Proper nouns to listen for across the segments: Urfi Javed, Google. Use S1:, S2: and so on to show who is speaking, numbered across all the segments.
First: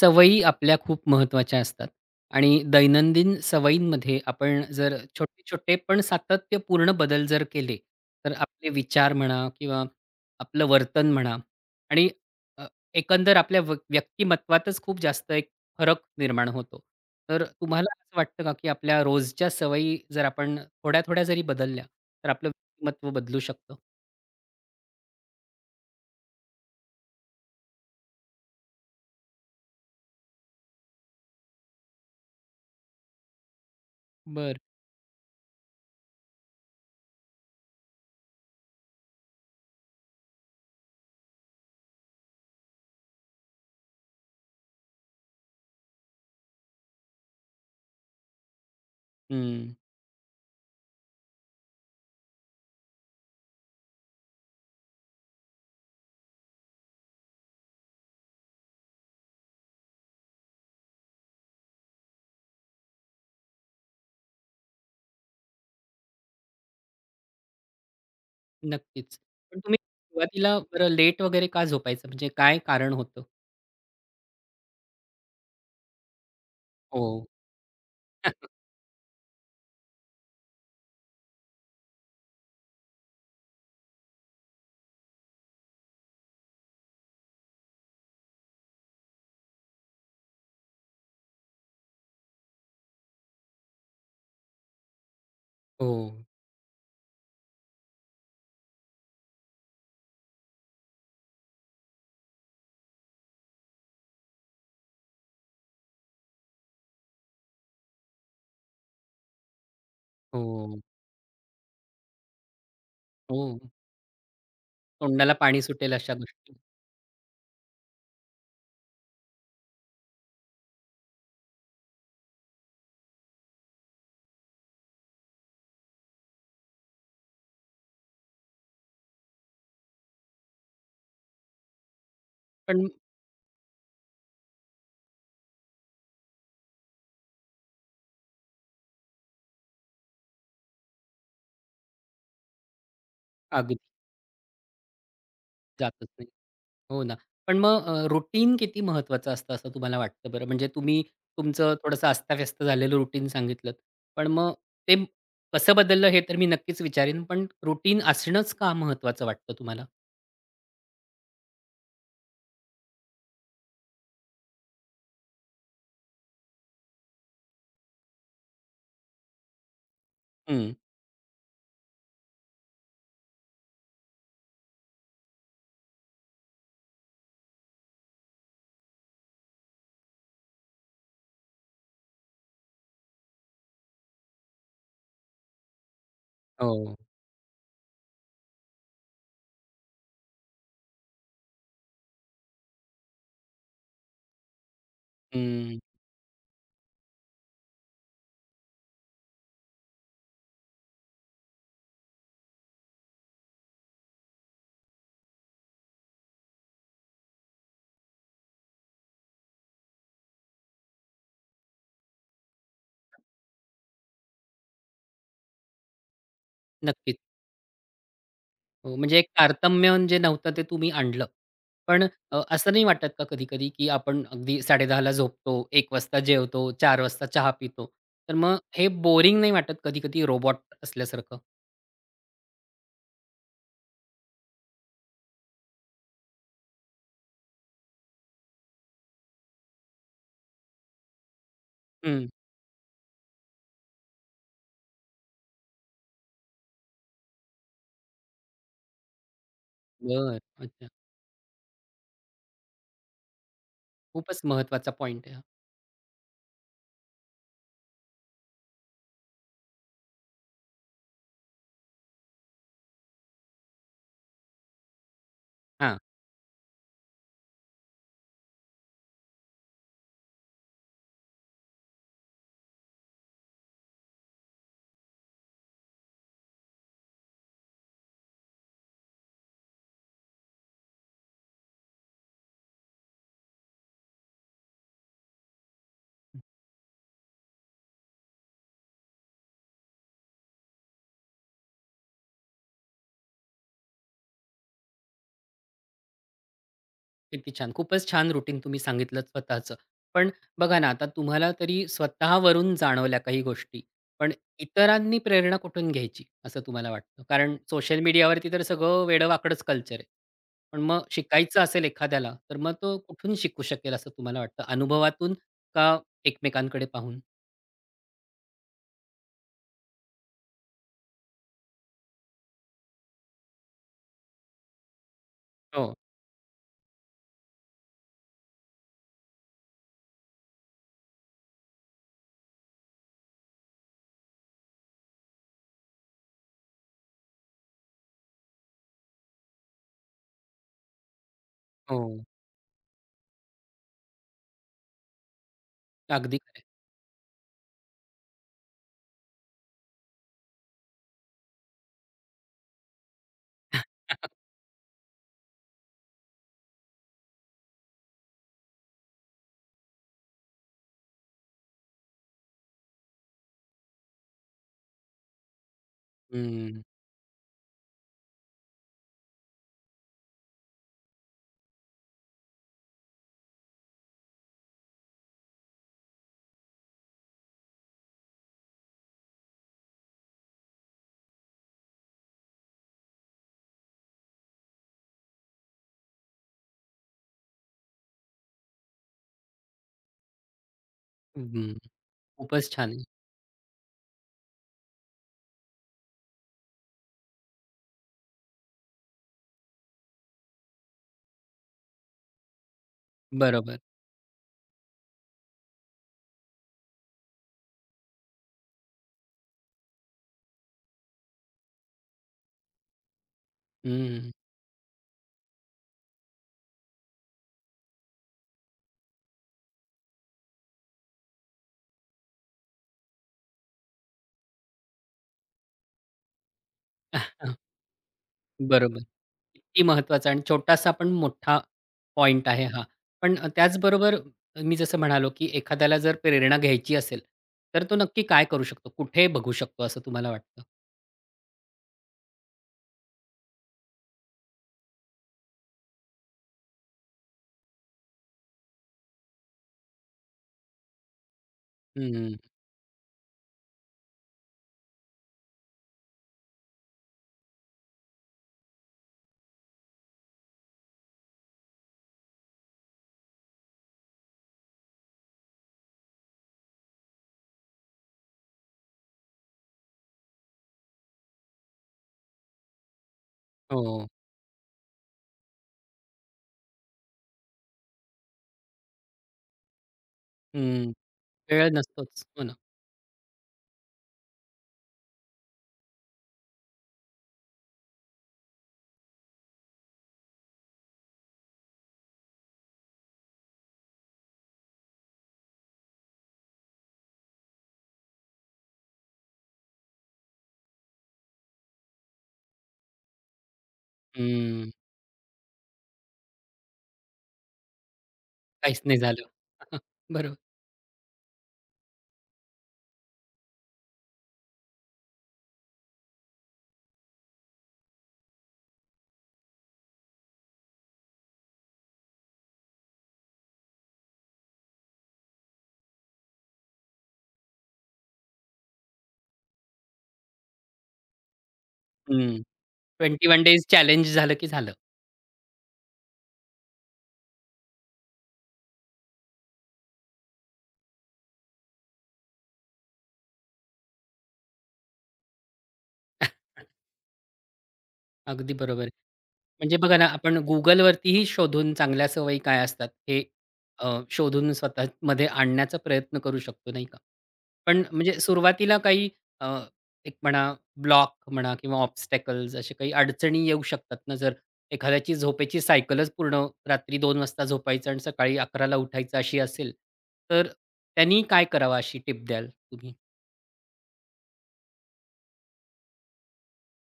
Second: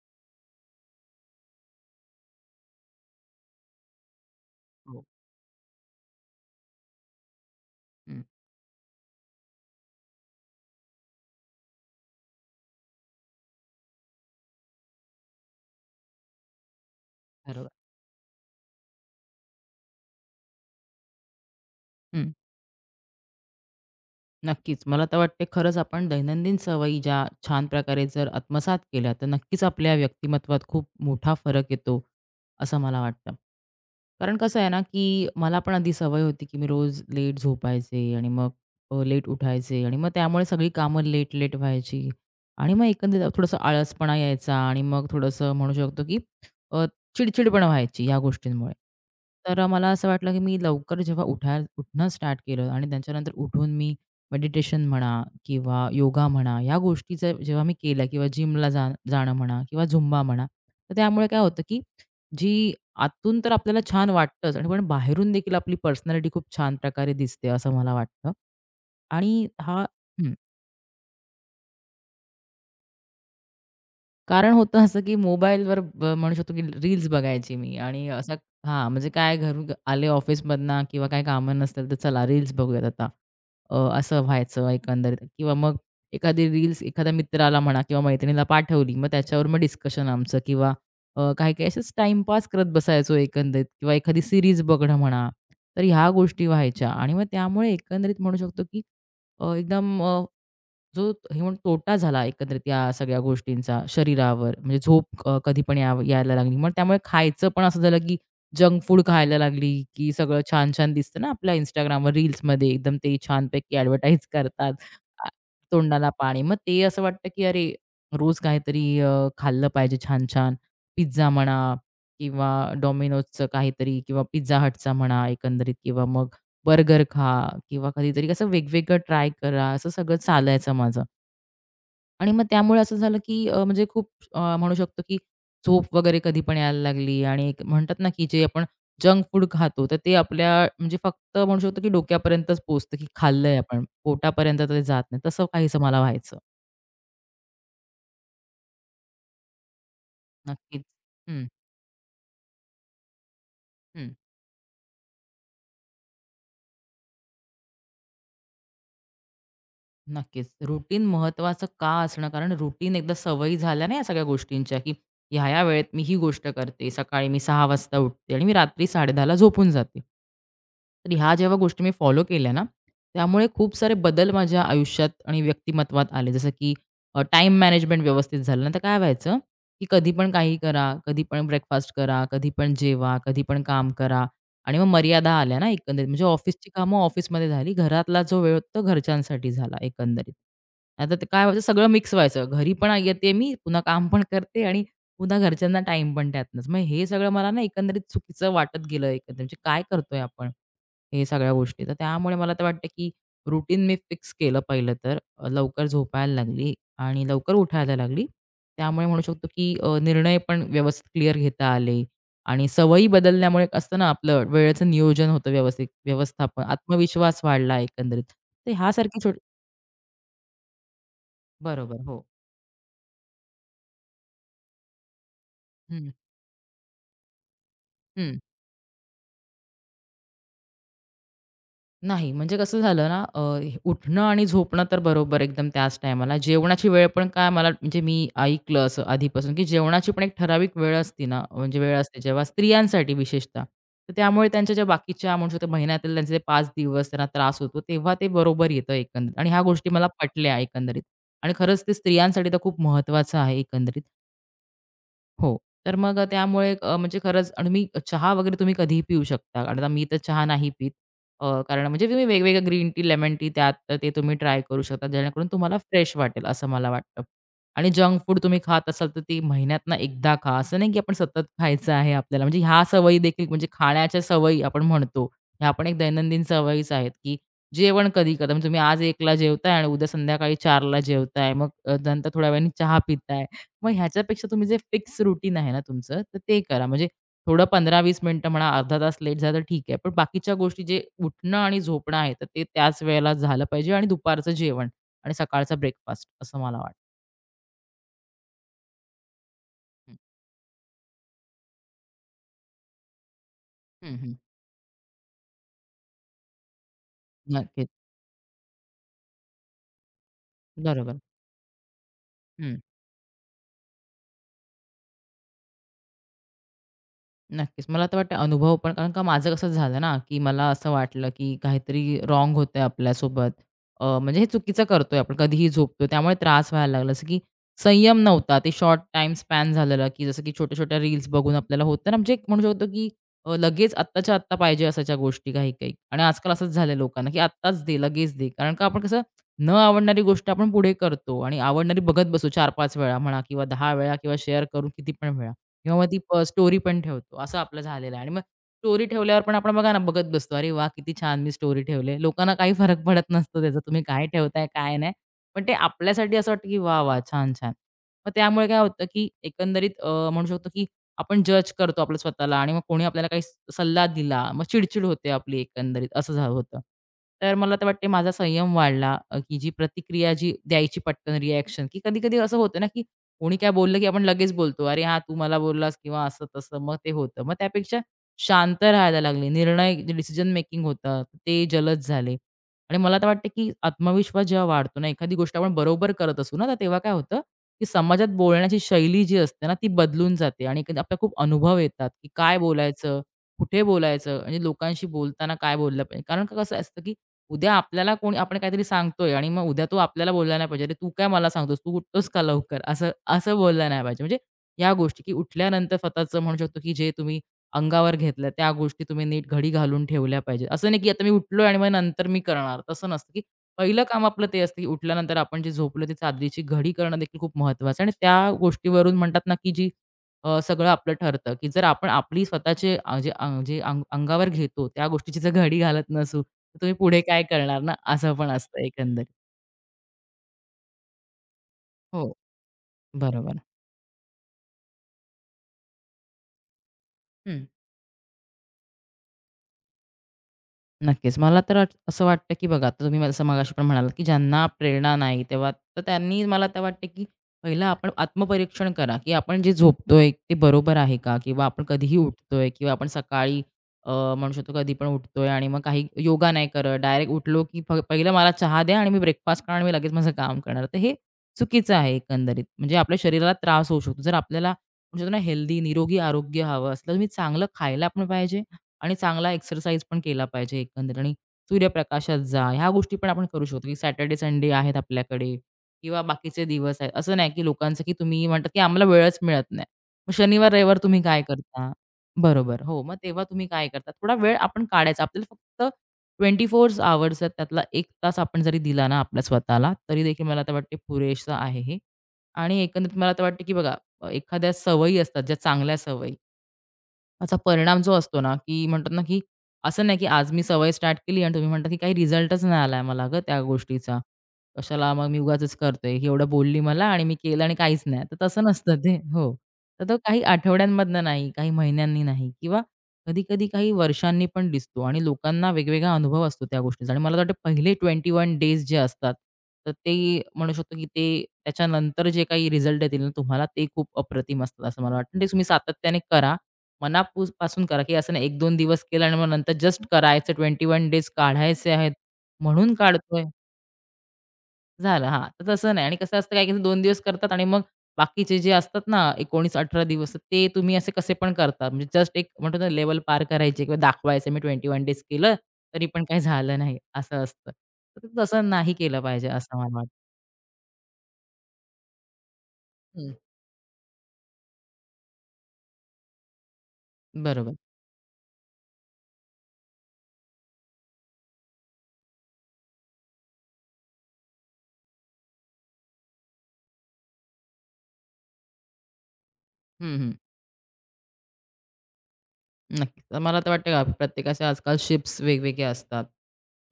S1: सवयी आपल्या खूप महत्त्वाच्या असतात आणि दैनंदिन सवयींमध्ये आपण जर
S2: हो.
S1: छोटे-छोटे पण सातत्यपूर्ण बदल जर केले,
S2: हं.
S1: तर आपले विचार म्हणा किंवा आपलं वर्तन म्हणा आणि अ, एकंदर आपल्या व्यक्तिमत्त्वातच खूप जास्त एक फरक निर्माण होतो. तर
S2: बरोबर.
S1: तुम्हाला असं वाटतं का, की आपल्या रोजच्या सवयी जर आपण थोड्या-थोड्या जरी बदलल्या, तर
S2: हं.
S1: आपलं व्यक्तिमत्त्व बदलू शकतं?
S2: नक्कीच. मला तर वाटते खरंच आपण दैनंदिन सवयी ज्या छान प्रकारे जर आत्मसात केल्या, तर नक्कीच आपल्या व्यक्तिमत्वात खूप मोठा फरक येतो, असं मला वाटतं. कारण
S1: बरं.
S2: कसं आहे ना, की मला पण आधी सवय होती, की मी रोज लेट झोपायचे आणि मग लेट उठायचे आणि मग त्यामुळे सगळी कामं लेट-लेट व्हायची आणि मग एकंदरीत थोडंसं आळसपणा यायचा आणि मग थोडंसं म्हणू शकतो, की अ, चिडचिडपणा व्हायची या गोष्टींमुळे. तर
S1: हं.
S2: मला असं वाटलं, की मी लवकर जेव्हा उठणं स्टार्ट केलं आणि त्याच्यानंतर उठून मी मेडिटेशन म्हणा किंवा योगा म्हणा, ह्या गोष्टीचं जेव्हा मी केल्या किंवा जिमला जाणं म्हणा किंवा झुंबा म्हणा, तर त्यामुळे काय होतं, की जी आतून तर आपल्याला छान वाटतंच आणि पण बाहेरून देखील आपली पर्सनॅलिटी खूप छान प्रकारे दिसते असं मला वाटतं
S1: नक्कीच.
S2: आणि
S1: पण तुम्ही
S2: हा. हं.
S1: सुरुवातीला बरं लेट वगैरे का झोपायचं? म्हणजे काय कारण होतं?
S2: कारण होतं असं, की मोबाईलवर म्हणू शकतो, की रील्स
S1: हो.
S2: बघायची मी आणि असं हां, म्हणजे काय घरून आले ऑफिसमधनं किंवा काही कामं नसतील, तर चला रील्स बघूयात आता. असं व्हायचं एकंदरीत किंवा मग एखादी रील्स एखाद्या मित्राला म्हणा किंवा मैत्रिणीला पाठवली, मग त्याच्यावर मग डिस्कशन आमचं किंवा काही-काही असंच टाईमपास करत बसायचो एकंदरीत किंवा एखादी सीरीज बघणं म्हणा, तर
S1: हो,
S2: ह्या गोष्टी व्हायच्या आणि मग त्यामुळे एकंदरीत म्हणू शकतो, की अ, एकदम अ, जो हे म्हणून तोटा झाला एकंदरीत या सगळ्या गोष्टींचा शरीरावर. म्हणजे झोप कधी पण यायला लागली. मग त्यामुळे खायचं पण असं झालं, की जंक फूड खायला लागली, की सगळं
S1: हो,
S2: छान-छान दिसतं ना आपल्या Instagramवर रील्समध्ये एकदम ते
S1: हो.
S2: छानपैकी ॲडव्हर्टाइज करतात. आ,
S1: तोंडाला पाणी सुटेल
S2: तोंडाला
S1: अशा
S2: पाणी.
S1: गोष्टी.
S2: मग ते असं वाटतं, की अरे रोज काहीतरी खाल्लं पाहिजे छान-छान. पिझ्झा म्हणा किंवा Domino'sचं काहीतरी किंवा Pizza Hutचा म्हणा एकंदरीत किंवा मग बर्गर खा किंवा कधीतरी कसं वेगवेगळं ट्राय करा, असं सगळं चालायचं माझं. आणि मग त्यामुळे
S1: पण
S2: असं झालं की म्हणजे खूप म्हणू शकतो की झोप वगैरे कधी पण यायला लागली आणि एक म्हणतात ना की जे आपण जंक फूड खातो, तर ते आपल्या म्हणजे फक्त म्हणू शकतो की डोक्यापर्यंतच पोहोचतं की खाल्लंय
S1: अगदी
S2: आपण, पोटापर्यंत तर ते जात नाही. तसं काहीसं मला
S1: जातच नाही.
S2: व्हायचं.
S1: हो ना. पण मग रुटीन किती महत्त्वाचं असतं असं तुम्हाला वाटतं बरं? म्हणजे
S2: नक्कीच.
S1: तुम्ही
S2: हं,
S1: तुमचं थोडंसं अस्ताव्यस्त झालेलं रुटीन सांगितलंत.
S2: हं.
S1: पण मग ते कसं बदललं हे तर मी नक्कीच विचारीन. पण रुटीन असणंच का महत्त्वाचं वाटतं तुम्हाला?
S2: नक्कीच. रुटीन महत्त्वाचं का असणं? कारण रुटीन एकदा सवयी झाल्या ना या सगळ्या गोष्टींच्या, की ह्या-ह्या वेळेत मी ही गोष्ट करते. सकाळी मी 6:00 वाजता उठते आणि मी रात्री 10:30ला झोपून जाते.
S1: हं.
S2: तर ह्या जेव्हा गोष्टी मी फॉलो केल्या ना, त्यामुळे खूप सारे बदल माझ्या आयुष्यात आणि व्यक्तिमत्वात आले. जसं की टाईम मॅनेजमेंट व्यवस्थित झालं ना, तर काय व्हायचं, की कधी पण काही करा, कधी पण ब्रेकफास्ट करा, कधी पण जेवा, कधी पण काम करा आणि मग मर्यादा आल्या ना एकंदरीत. म्हणजे ऑफिसची
S1: हो.
S2: कामं ऑफिसमध्ये झाली, घरातला जो वेळ होता तो घरच्यांसाठी झाला एकंदरीत. आता ते काय व्हायचं सगळं मिक्स व्हायचं. घरी पण येते मी, पुन्हा काम पण करते आणि पुन्हा
S1: हं.
S2: घरच्यांना टाईम पण त्यातनंच. मग हे सगळं मला ना एकंदरीत चुकीचं वाटत गेलं एकंदरीत. म्हणजे काय करतोय आपण? हे सगळ्या गोष्टी. तर त्यामुळे मला तर वाटतं, की रुटीन मी फिक्स केलं पहिलं तर. लवकर झोपायला लागली आणि लवकर उठायला लागली. त्यामुळे म्हणू शकतो, की निर्णय पण व्यवस्थित क्लिअर घेता आले आणि सवयी बदलल्यामुळे एक असतं ना, आपलं वेळेचं नियोजन होतं व्यवस्थित, व्यवस्थापन,
S1: नक्कीच.
S2: आत्मविश्वास वाढला एकंदरीत. तर
S1: हो, म्हणजे
S2: ह्यासारखी
S1: एक
S2: छोटी
S1: तारतम्य जे नव्हतं ते तुम्ही आणलं.
S2: बरोबर.
S1: पण
S2: हो.
S1: असं नाही वाटत का कधी-कधी, की आपण अगदी 10:30ला झोपतो, एक
S2: हं,
S1: वाजता जेवतो, 4 वाजता चहा पितो. तर
S2: हं.
S1: मग हे बोरिंग नाही वाटत कधी-कधी रोबॉट असल्यासारखं?
S2: नाही, म्हणजे कसं झालं ना, हे उठणं आणि झोपणं तर बरोबर एकदम त्याच टायमाला. जेवणाची वेळ पण काय मला म्हणजे मी ऐकलं असं आधीपासून, की जेवणाची पण एक ठराविक वेळ असते ना, म्हणजे वेळ असते
S1: हं.
S2: जेव्हा स्त्रियांसाठी विशेषतः. तर त्यामुळे त्यांच्या ज्या बाकीच्या म्हणू शकतो महिन्यातील त्यांचे जे 5 दिवस त्यांना त्रास होतो, तेव्हा ते बरोबर येतं एकंदरीत आणि ह्या गोष्टी मला
S1: बरं.
S2: पटल्या
S1: अच्छा.
S2: एकंदरीत. आणि खरंच ते स्त्रियांसाठी तर खूप महत्त्वाचं आहे एकंदरीत.
S1: खूपच महत्त्वाचा पॉइंट आहे हा.
S2: हो. तर मग त्यामुळे म्हणजे खरंच आणि मी चहा वगैरे तुम्ही कधीही पिऊ शकता. कारण आता मी तर चहा नाही पीत. कारण म्हणजे तुम्ही वेगवेगळ्या ग्रीन टी, लेमन टी त्यात तर ते तुम्ही ट्राय करू शकता. जेणेकरून तुम्हाला
S1: हां.
S2: फ्रेश वाटेल असं मला वाटतं. आणि जंक फूड तुम्ही खात असाल तर ती महिन्यातनं एकदा खा. असं नाही की आपण सतत खायचं आहे आपल्याला. म्हणजे ह्या सवयी देखील म्हणजे खाण्याच्या सवयी आपण म्हणतो. ह्या पण एक दैनंदिन सवयीच आहेत, की जेवण कधी करता. म्हणजे तुम्ही आज 1 जेवताय आणि उद्या संध्याकाळी 4 जेवताय. मग नंतर थोड्या वेळाने चहा पिताय. मग ह्याच्यापेक्षा तुम्ही जे फिक्स रुटीन आहे ना तुमचं, तर ते करा. म्हणजे थोडं 15 वीस मिनिटं म्हणा, अर्धा तास लेट झालं तर ठीक आहे. पण बाकीच्या गोष्टी जे उठणं आणि झोपणं आहे, तर ते त्याच वेळेला झालं पाहिजे आणि दुपारचं जेवण आणि सकाळचा ब्रेकफास्ट असं मला वाटतं.
S1: किती छान. खूपच छान रुटीन तुम्ही सांगितलंत स्वतःचं. पण बघा ना, आता तुम्हाला तरी स्वतःवरून जाणवल्या काही गोष्टी.
S2: हं, हं,
S1: पण
S2: हं.
S1: इतरांनी प्रेरणा कुठून घ्यायची, असं तुम्हाला वाटतं? कारण
S2: नक्कीच.
S1: सोशल मीडियावरती तर सगळं वेडं-वाकडंच कल्चर आहे. पण मग
S2: बरोबर.
S1: शिकायचं असेल एखाद्याला, तर मग
S2: हं.
S1: तो कुठून शिकू शकेल असं तुम्हाला वाटतं? अनुभवातून का एकमेकांकडे पाहून?
S2: नक्कीच. मला तर वाटतं अनुभव पण कारण का माझं कसं झालं ना, की मला असं वाटलं, की काहीतरी रॉंग होतंय आपल्यासोबत. म्हणजे हे चुकीचं करतोय आपण, कधीही
S1: हो,
S2: झोपतो त्यामुळे त्रास व्हायला लागला. जसं की संयम नव्हता. ते शॉर्ट टाईम स्पॅन झालेलं, की जसं की छोट्या-छोट्या रील्स बघून आपल्याला होतं ना, म्हणजे एक म्हणू शकतो, की लगेच आत्ताच्या आत्ता पाहिजे असायच्या गोष्टी काही-काही आणि आजकाल असंच झालंय लोकांना, की आत्ताच दे, लगेच दे. कारण का आपण कसं न आवडणारी गोष्ट आपण पुढे करतो आणि आवडणारी
S1: हो.
S2: बघत बसू 4-5 वेळा म्हणा किंवा 10 वेळा किंवा शेअर करून किती पण वेळा. किंवा मग ती
S1: अगदी खरं
S2: स्टोरी पण ठेवतो. असं आपलं झालेलं आहे आणि मग स्टोरी ठेवल्यावर पण आपण बघा ना, बघत बसतो. "अरे वाह! किती छान मी स्टोरी ठेवले." लोकांना काही फरक पडत नसतो त्याचा, तुम्ही काय
S1: आहे.
S2: ठेवताय, काय नाही. पण ते आपल्यासाठी असं वाटतं, की "वाह! वाह! छान, छान." मग त्यामुळे काय होतं, की एकंदरीत म्हणू शकतो, की आपण जज करतो आपलं स्वतःला आणि मग कोणी आपल्याला काही सल्ला दिला, मग चिडचिड होते आपली एकंदरीत असं होतं.
S1: हं,
S2: तर मला तर वाटते माझा संयम वाढला, की जी प्रतिक्रिया जी द्यायची पटकन रिएक्शन, की कधी-कधी असं होतं ना, की कोणी काय बोललं की आपण लगेच बोलतो, "अरे हां, तू मला बोललास" किंवा असं-तसं मग ते होतं. मग त्यापेक्षा शांत राहायला लागले. निर्णय डिसिजन मेकिंग होतं, ते जलद झाले. आणि मला तर वाटतं की आत्मविश्वास जेव्हा वाढतो ना, एखादी गोष्ट आपण बरोबर करत असू ना, तर तेव्हा काय होतं की समाजात बोलण्याची शैली जी असते ना, ती बदलून जाते आणि कधी आपल्याला खूप अनुभव येतात की काय
S1: खूपच छान आहे.
S2: बोलायचं, कुठे बोलायचं आणि लोकांशी बोलताना काय बोललं पाहिजे. कारण का कसं असतं की उद्या आपल्याला कोणी आपण काहीतरी सांगतोय आणि मग उद्या तो आपल्याला बोलला नाही पाहिजे, "अरे, तू काय मला सांगतोस? तू उठतोस का लवकर?" असं असं
S1: बरोबर.
S2: बोललं नाही पाहिजे. म्हणजे या गोष्टी, की उठल्यानंतर स्वतःचं म्हणू शकतो, की जे तुम्ही अंगावर घेतलं त्या गोष्टी तुम्ही नीट घडी घालून ठेवल्या पाहिजेत. असं नाही, की आता मी उठलोय आणि मग नंतर मी करणार, तसं नसतं, की पहिलं काम
S1: हं.
S2: आपलं ते असतं, की उठल्यानंतर आपण जे झोपलो ती चादरीची घडी करणं देखील खूप महत्त्वाचं आणि त्या गोष्टीवरून म्हणतात ना, की जी सगळं आपलं ठरतं, की जर आपण आपली स्वतःचे अ, जे अ, जे अंग अंगावर घेतो त्या गोष्टीची जर घडी घालत नसू, तुम्ही पुढे काय करणार ना, असं पण असतं
S1: बरोबर.
S2: एकंदरीत.
S1: किती महत्त्वाचा आणि छोटासा पण मोठा
S2: हो,
S1: पॉइंट आहे हा. पण
S2: बरोबर.
S1: त्याचबरोबर मी जसं म्हणालो, की एखाद्याला जर प्रेरणा घ्यायची असेल,
S2: हं.
S1: तर तो नक्की काय करू शकतो? कुठे बघू शकतो असं तुम्हाला वाटतं?
S2: नक्कीच. मला तर असं वाटतं, की बघा आता तुम्ही मला- जसं मगाशी पण म्हणालात, की ज्यांना प्रेरणा नाही तेव्हा तर त्यांनी मला तर वाटतं, की पहिलं आपण आत्मपरीक्षण करा, की आपण जे झोपतोय ते बरोबर आहे का? किंवा आपण कधीही
S1: हं,
S2: उठतोय किंवा आपण सकाळी अ, म्हणू शकतो कधी पण उठतोय आणि मग काही योगा नाही करत. डायरेक्ट उठलो, की पहिलं मला चहा द्या आणि मी ब्रेकफास्ट करणार आणि मी लगेच माझं काम करणार. तर हे चुकीचं आहे एकंदरीत. म्हणजे आपल्या शरीराला त्रास होऊ शकतो. जर आपल्याला म्हणू ना हेल्दी, निरोगी आरोग्य हवं असलं, तुम्ही चांगलं खायला पण पाहिजे आणि चांगला एक्सरसाइज पण केला पाहिजे एकंदरीत आणि सूर्यप्रकाशात जा. ह्या गोष्टी पण आपण करू शकतो, की
S1: हो.
S2: सॅटर्डे, संडे आहेत आपल्याकडे किंवा बाकीचे दिवस आहेत. असं नाही, की लोकांचं की तुम्ही म्हणतात, की आम्हाला वेळच मिळत नाही. मग शनिवार,
S1: हं.
S2: रविवार तुम्ही काय
S1: वेळ
S2: करता?
S1: नसतोच. हो ना.
S2: बरोबर. हो, मग तेव्हा तुम्ही काय करता? थोडा वेळ आपण काढायचा. आपल्याला फक्त 24 अवर्स आहेत, त्यातला 1 तास आपण जरी दिला ना आपल्या स्वतःला, तरी देखील मला तर वाटते पुरेसं आहे हे. आणि एकंदरीत मला तर वाटतं, की बघा, एखाद्या सवयी असतात, ज्या चांगल्या सवयी त्याचा परिणाम जो असतो ना, की म्हणतात ना, की असं नाही, की आज मी सवय स्टार्ट केली आणि तुम्ही म्हणता, की काही रिझल्टच नाही आलाय मला गं त्या गोष्टीचा.
S1: हं.
S2: कशाला मग मी उगाच करते. ही एवढं बोलली मला आणि मी केलं आणि काहीच नाही. तर तसं
S1: काहीच
S2: नसतं
S1: नाही
S2: ते.
S1: झालं.
S2: हो. तर तो
S1: बरोबर.
S2: काही आठवड्यांमधनं नाही, काही महिन्यांनी नाही किंवा कधी-कधी काही वर्षांनी पण दिसतो आणि लोकांना वेगवेगळा अनुभव असतो त्या गोष्टीचा आणि मला तर वाटतं पहिले 21 डेज जे असतात, तर ते म्हणू शकतो, की ते त्याच्यानंतर जे काही रिझल्ट येतील ना तुम्हाला, ते खूप अप्रतिम असतात असं मला वाटतं. ते तुम्ही सातत्याने करा मनापूस पासून करा, की असं नाही 1-2 दिवस केलं आणि मग नंतर जस्ट करायचं 21 डेज काढायचे आहेत
S1: हं.
S2: म्हणून
S1: 21
S2: काढतोय,
S1: डेज चॅलेंज झालं की झालं.
S2: झालं. हां, तर तसं नाही. आणि कसं असतं, काही काही 2 दिवस करतात आणि मग बाकीचे जे असतात ना 19-18 दिवस, ते तुम्ही असे कसे पण करता. म्हणजे जस्ट एक म्हणतो ना, लेव्हल पार करायची किंवा दाखवायचं मी 21 डेज केलं, तरी पण काही झालं नाही असं असतं. तर
S1: अगदी
S2: तसं
S1: बरोबर.
S2: नाही केलं पाहिजे असं
S1: म्हणजे
S2: मला
S1: बघा ना,
S2: वाटतं.
S1: आपण Googleवरतीही शोधून चांगल्या सवयी काय असतात हे
S2: हं.
S1: शोधून स्वतःमध्ये आणण्याचा प्रयत्न करू शकतो, नाही का?
S2: बरोबर.
S1: पण म्हणजे सुरुवातीला काही अ, एक म्हणा ब्लॉक म्हणा किंवा ऑब्स्टॅकल्स अशा काही अडचणी येऊ शकतात ना, जर एखाद्याची झोपेची सायकलच पूर्ण रात्री 2 वाजता झोपायचं आणि सकाळी 11 उठायचं अशी असेल,
S2: हं, हं.
S1: तर त्यांनी काय करावं अशी टिप द्याल तुम्ही?
S2: नक्कीच. तर मला तर वाटतं, का प्रत्येकाचे आजकाल शिफ्ट्स वेगवेगळ्या असतात.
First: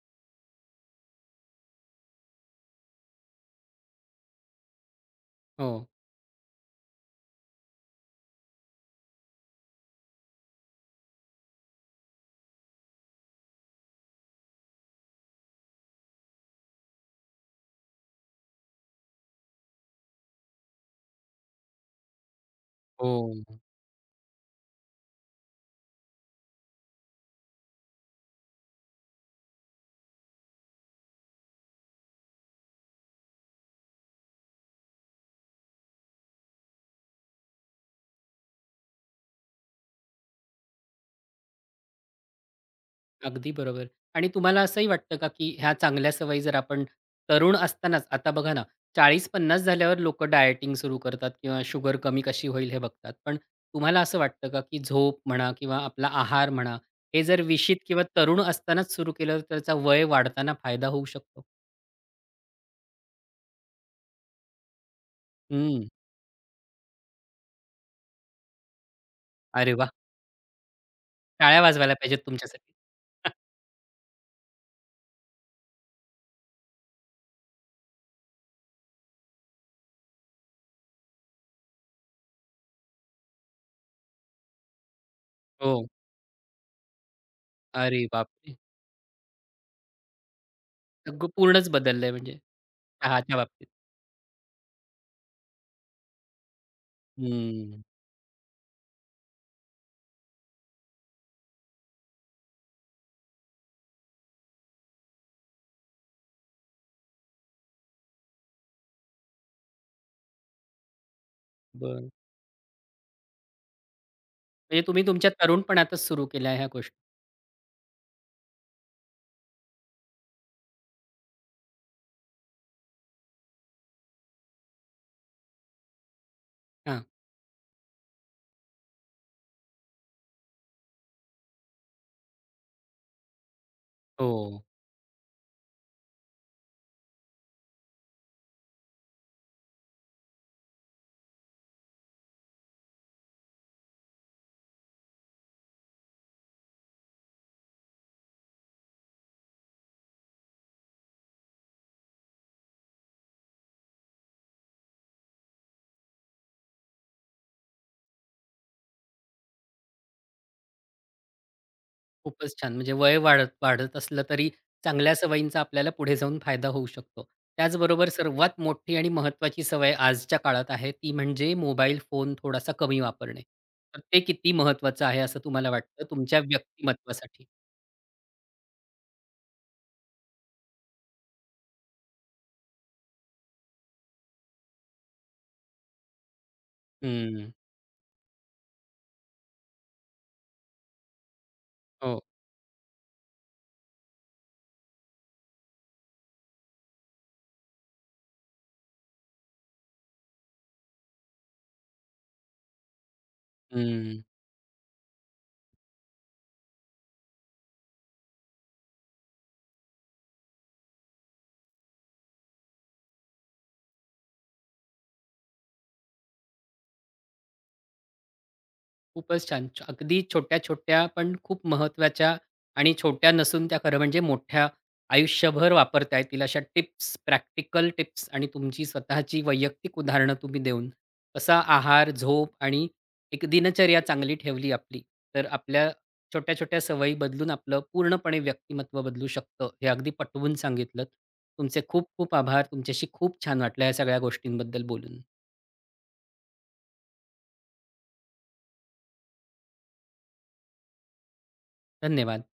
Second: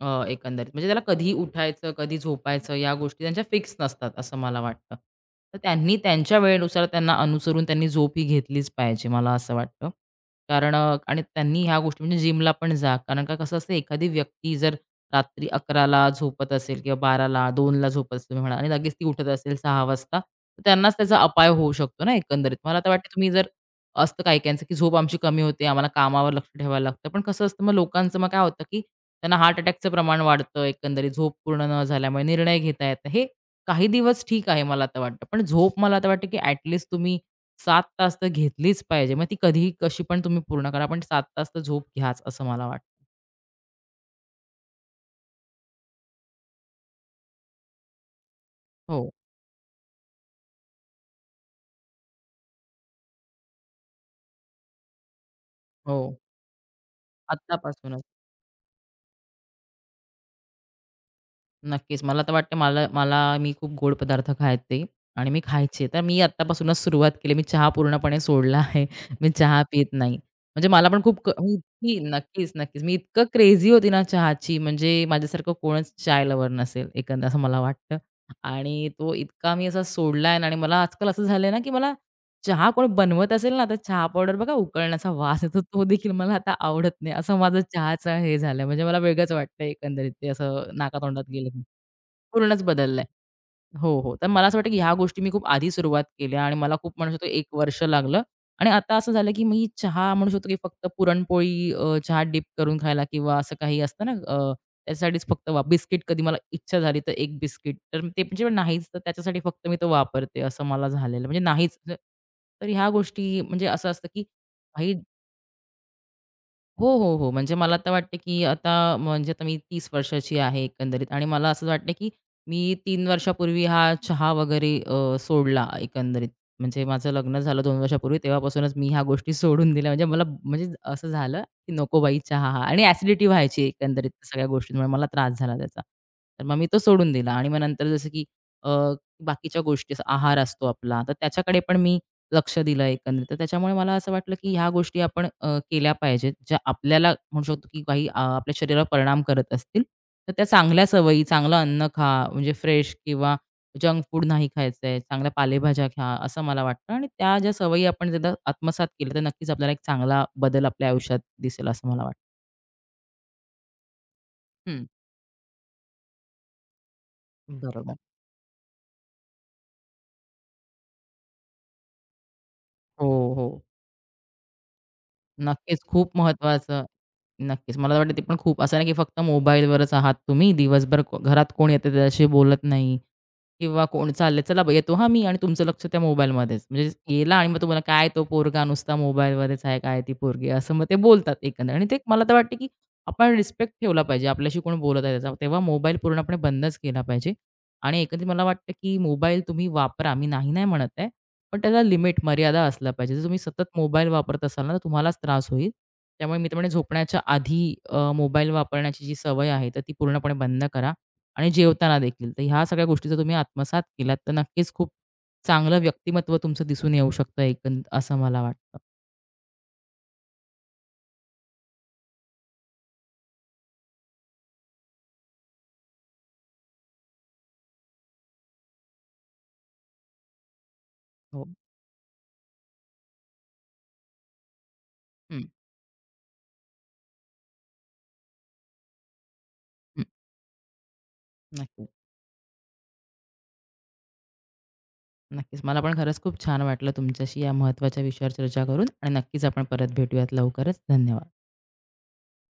S2: एकंदरीत म्हणजे त्याला कधी उठायचं, कधी झोपायचं, या गोष्टी त्यांच्या फिक्स नसतात असं मला वाटतं. तर
S1: हो.
S2: त्यांनी त्यांच्या वेळेनुसार, त्यांना अनुसरून त्यांनी झोप ही घेतलीच पाहिजे, मला असं वाटतं. कारण आणि त्यांनी ह्या गोष्टी म्हणजे जिमला पण जा. कारण का कसं असतं, एखादी व्यक्ती जर रात्री 11:00ला झोपत असेल किंवा 12:00ला, 2:00ला झोपत असेल तुम्ही म्हणाला, आणि लगेच ती उठत असेल 6:00 वाजता, तर त्यांनाच त्याचा अपाय होऊ शकतो ना एकंदरीत. मला तर
S1: हो.
S2: वाटतं तुम्ही जर असतं काही-काहींचं, की झोप आमची कमी होते, आम्हाला कामावर लक्ष ठेवायला लागतं. पण कसं असतं, मग लोकांचं मग काय होतं, की त्यांना हार्ट अटॅकचं प्रमाण वाढतं एकंदरीत झोप पूर्ण न झाल्यामुळे, निर्णय घेता येत हे काही दिवस ठीक आहे मला आता वाटतं. पण झोप मला आता वाटतं, की ॲट तुम्ही 7 तास तर घेतलीच पाहिजे. मग ती कधीही कशी पण तुम्ही पूर्ण करा, पण 7 तास तर झोप घ्याच असं मला वाटतं.
S1: अगदी बरोबर. आणि तुम्हाला असंही वाटतं का, की ह्या चांगल्या सवयी जर आपण तरुण असतानाच आता बघा ना,
S2: हो,
S1: 40-50 झाल्यावर लोकं डायटिंग सुरू करतात किंवा शुगर कमी कशी होईल हे बघतात. पण तुम्हाला असं वाटतं का, की झोप म्हणा किंवा
S2: हो.
S1: आपला आहार म्हणा, हे जर विशित
S2: आत्तापासूनच.
S1: किंवा तरुण असतानाच सुरू केलं, तर त्याचा वय वाढताना फायदा होऊ शकतो?
S2: नक्कीच. मला तर वाटतं, मला मला मी खूप गोड पदार्थ खायचे आणि मी खायचे.
S1: हं.
S2: तर मी आत्तापासूनच सुरुवात केली. मी चहा पूर्णपणे सोडला आहे. मी चहा
S1: अरे
S2: पित
S1: वाह!
S2: नाही. म्हणजे मला पण खूप क मी
S1: टाळ्या वाजवायला
S2: इतकी
S1: पाहिजेत
S2: नक्कीच,
S1: तुमच्यासाठी.
S2: नक्कीच. मी इतकं क्रेझी होती ना चहाची, म्हणजे माझ्यासारखं कोणच चाय लव्हर नसेल एकंदर असं मला वाटतं. आणि तो इतका मी असा सोडला आहे ना, आणि मला आजकाल असं झालंय ना, की मला चहा कोण बनवत असेल ना, तर चहा पावडर बघा उकळण्याचा वास येतो, तो
S1: हो.
S2: देखील मला आता आवडत नाही. असं माझं
S1: अरे
S2: चहाचं हे
S1: बापरे!
S2: झालं. म्हणजे मला वेगळंच वाटतं एकंदरीत, ते असं नाकातोंडात
S1: सगळं
S2: गेलं
S1: पूर्णच बदललंय म्हणजे
S2: पूर्णच बदललाय.
S1: चहाच्या बाबतीत.
S2: हो, हो. तर मला असं वाटतं की ह्या गोष्टी मी खूप आधी सुरुवात केल्या आणि मला खूप म्हणू शकतो 1 वर्ष
S1: हं.
S2: लागलं आणि आता असं झालं की मी चहा म्हणू शकतो की फक्त पुरणपोळी चहात डिप करून खायला किंवा असं काही असतं ना, त्याच्यासाठीच फक्त, वा बिस्किट कधी मला इच्छा झाली तर 1 बिस्किट, तर ते म्हणजे नाहीच, तर त्याच्यासाठी फक्त मी तो वापरते, असं मला झालेलं म्हणजे नाहीच.
S1: बरं.
S2: तर ह्या गोष्टी म्हणजे असं असतं की
S1: म्हणजे
S2: काही
S1: तुम्ही तुमच्या तरुणपणातच सुरू केल्या ह्या
S2: हो,
S1: गोष्टी.
S2: हो, हो. म्हणजे मला आता वाटतं, की आता म्हणजे आता मी 30 वर्षाची आहे एकंदरीत, आणि मला असं वाटतं, की मी 3 वर्षापूर्वी हा चहा वगैरे सोडला एकंदरीत. म्हणजे
S1: हां.
S2: माझं लग्न झालं 2 वर्षापूर्वी, तेव्हापासूनच मी ह्या गोष्टी सोडून दिल्या. म्हणजे मला म्हणजे असं झालं, की नको बाई चहा हा, आणि ॲसिडिटी व्हायची एकंदरीत, सगळ्या
S1: हो.
S2: गोष्टींमुळे मला त्रास झाला त्याचा. तर मग मी तो सोडून दिला आणि मग नंतर जसं की अ, बाकीच्या गोष्टी जसं आहार असतो आपला, तर त्याच्याकडे पण मी लक्ष दिलं एकंदरीत. तर त्याच्यामुळे मला असं वाटलं, की ह्या गोष्टी आपण केल्या पाहिजेत, ज्या आपल्याला म्हणू शकतो, की काही आपल्या शरीरावर परिणाम करत असतील. तर त्या चांगल्या सवयी, चांगलं अन्न खा, म्हणजे फ्रेश किंवा जंक फूड नाही खायचं आहे, चांगल्या पालेभाज्या खा, असं मला वाटतं. आणि त्या ज्या सवयी आपण एकदा आत्मसात केल्या, तर नक्कीच आपल्याला एक चांगला बदल आपल्या आयुष्यात दिसेल, असं मला वाटतं.
S1: खूपच छान. म्हणजे वय वाढत वाढत असलं तरी
S2: हं,
S1: चांगल्या सवयींचा आपल्याला पुढे जाऊन फायदा होऊ शकतो.
S2: बरोबर.
S1: त्याचबरोबर सर्वात मोठी आणि महत्त्वाची सवय आजच्या काळात आहे ती म्हणजे मोबाईल फोन थोडासा कमी
S2: हो,
S1: वापरणे.
S2: हो.
S1: तर ते किती महत्त्वाचं आहे असं तुम्हाला
S2: नक्कीच
S1: वाटतं
S2: खूप
S1: तुमच्या
S2: महत्त्वाचं.
S1: व्यक्तिमत्त्वासाठी?
S2: नक्कीच. मला वाटतं ते पण खूप, असं नाही, की फक्त मोबाईलवरच आहात तुम्ही दिवसभर. को- घरात कोण येतं त्याच्याशी बोलत नाही. किंवा कोण चाललंय, "चला बा येतो हां मी," आणि तुमचं लक्ष त्या मोबाईलमध्येच. म्हणजे गेला आणि
S1: हं.
S2: मग तुम्हाला, काय तो पोरगा नुसता मोबाईलमध्येच आहे, काय ती पोरगी, असं मग ते बोलतात एकंदर. आणि ते
S1: हो.
S2: मला तर वाटतं, की आपण रिस्पेक्ट ठेवला पाहिजे. आपल्याशी कोण बोलत आहे त्याचा, तेव्हा मोबाईल पूर्णपणे बंदच केला पाहिजे. आणि एकंदरीत मला वाटतं, की मोबाईल तुम्ही वापरा. मी नाही, नाही म्हणत आहे. पण त्याला लिमिट, मर्यादा असला पाहिजे. जर तुम्ही सतत मोबाईल
S1: हं.
S2: वापरत असाल ना, तर तुम्हालाच त्रास होईल. त्यामुळे मी तर म्हणेन, झोपण्याच्या आधी मोबाईल वापरण्याची जी सवय आहे, तर ती पूर्णपणे बंद करा आणि जेवताना देखील. तर ह्या सगळ्या गोष्टी जर तुम्ही आत्मसात केल्यात, तर नक्कीच खूप चांगलं व्यक्तिमत्व तुमचं दिसून येऊ शकतं एकंद, असं मला वाटतं.
S1: खूपच छान. अगदी छोट्या-छोट्या पण खूप महत्त्वाच्या आणि छोट्या नसून त्या खरं म्हणजे मोठ्या आयुष्यभर वापरता येतील अशा टिप्स, प्रॅक्टिकल टिप्स आणि तुमची स्वतःची वैयक्तिक उदाहरणं तुम्ही देऊन
S2: हो.
S1: कसा आहार, झोप आणि एक दिनचर्या चांगली ठेवली आपली,
S2: हं,
S1: तर आपल्या छोट्या-छोट्या सवयी बदलून आपलं पूर्णपणे व्यक्तिमत्त्व बदलू शकतं, हे
S2: हं.
S1: अगदी पटवून सांगितलंत. तुमचे
S2: नक्कीच,
S1: खूप खूप आभार. तुमच्याशी खूप छान वाटलं या सगळ्या गोष्टींबद्दल बोलून.
S2: नक्कीच. मला पण खरंच खूप छान वाटलं तुमच्याशी या महत्त्वाच्या विषयावर चर्चा करून, आणि नक्कीच आपण परत भेटूयात लवकरच. धन्यवाद.
S1: धन्यवाद.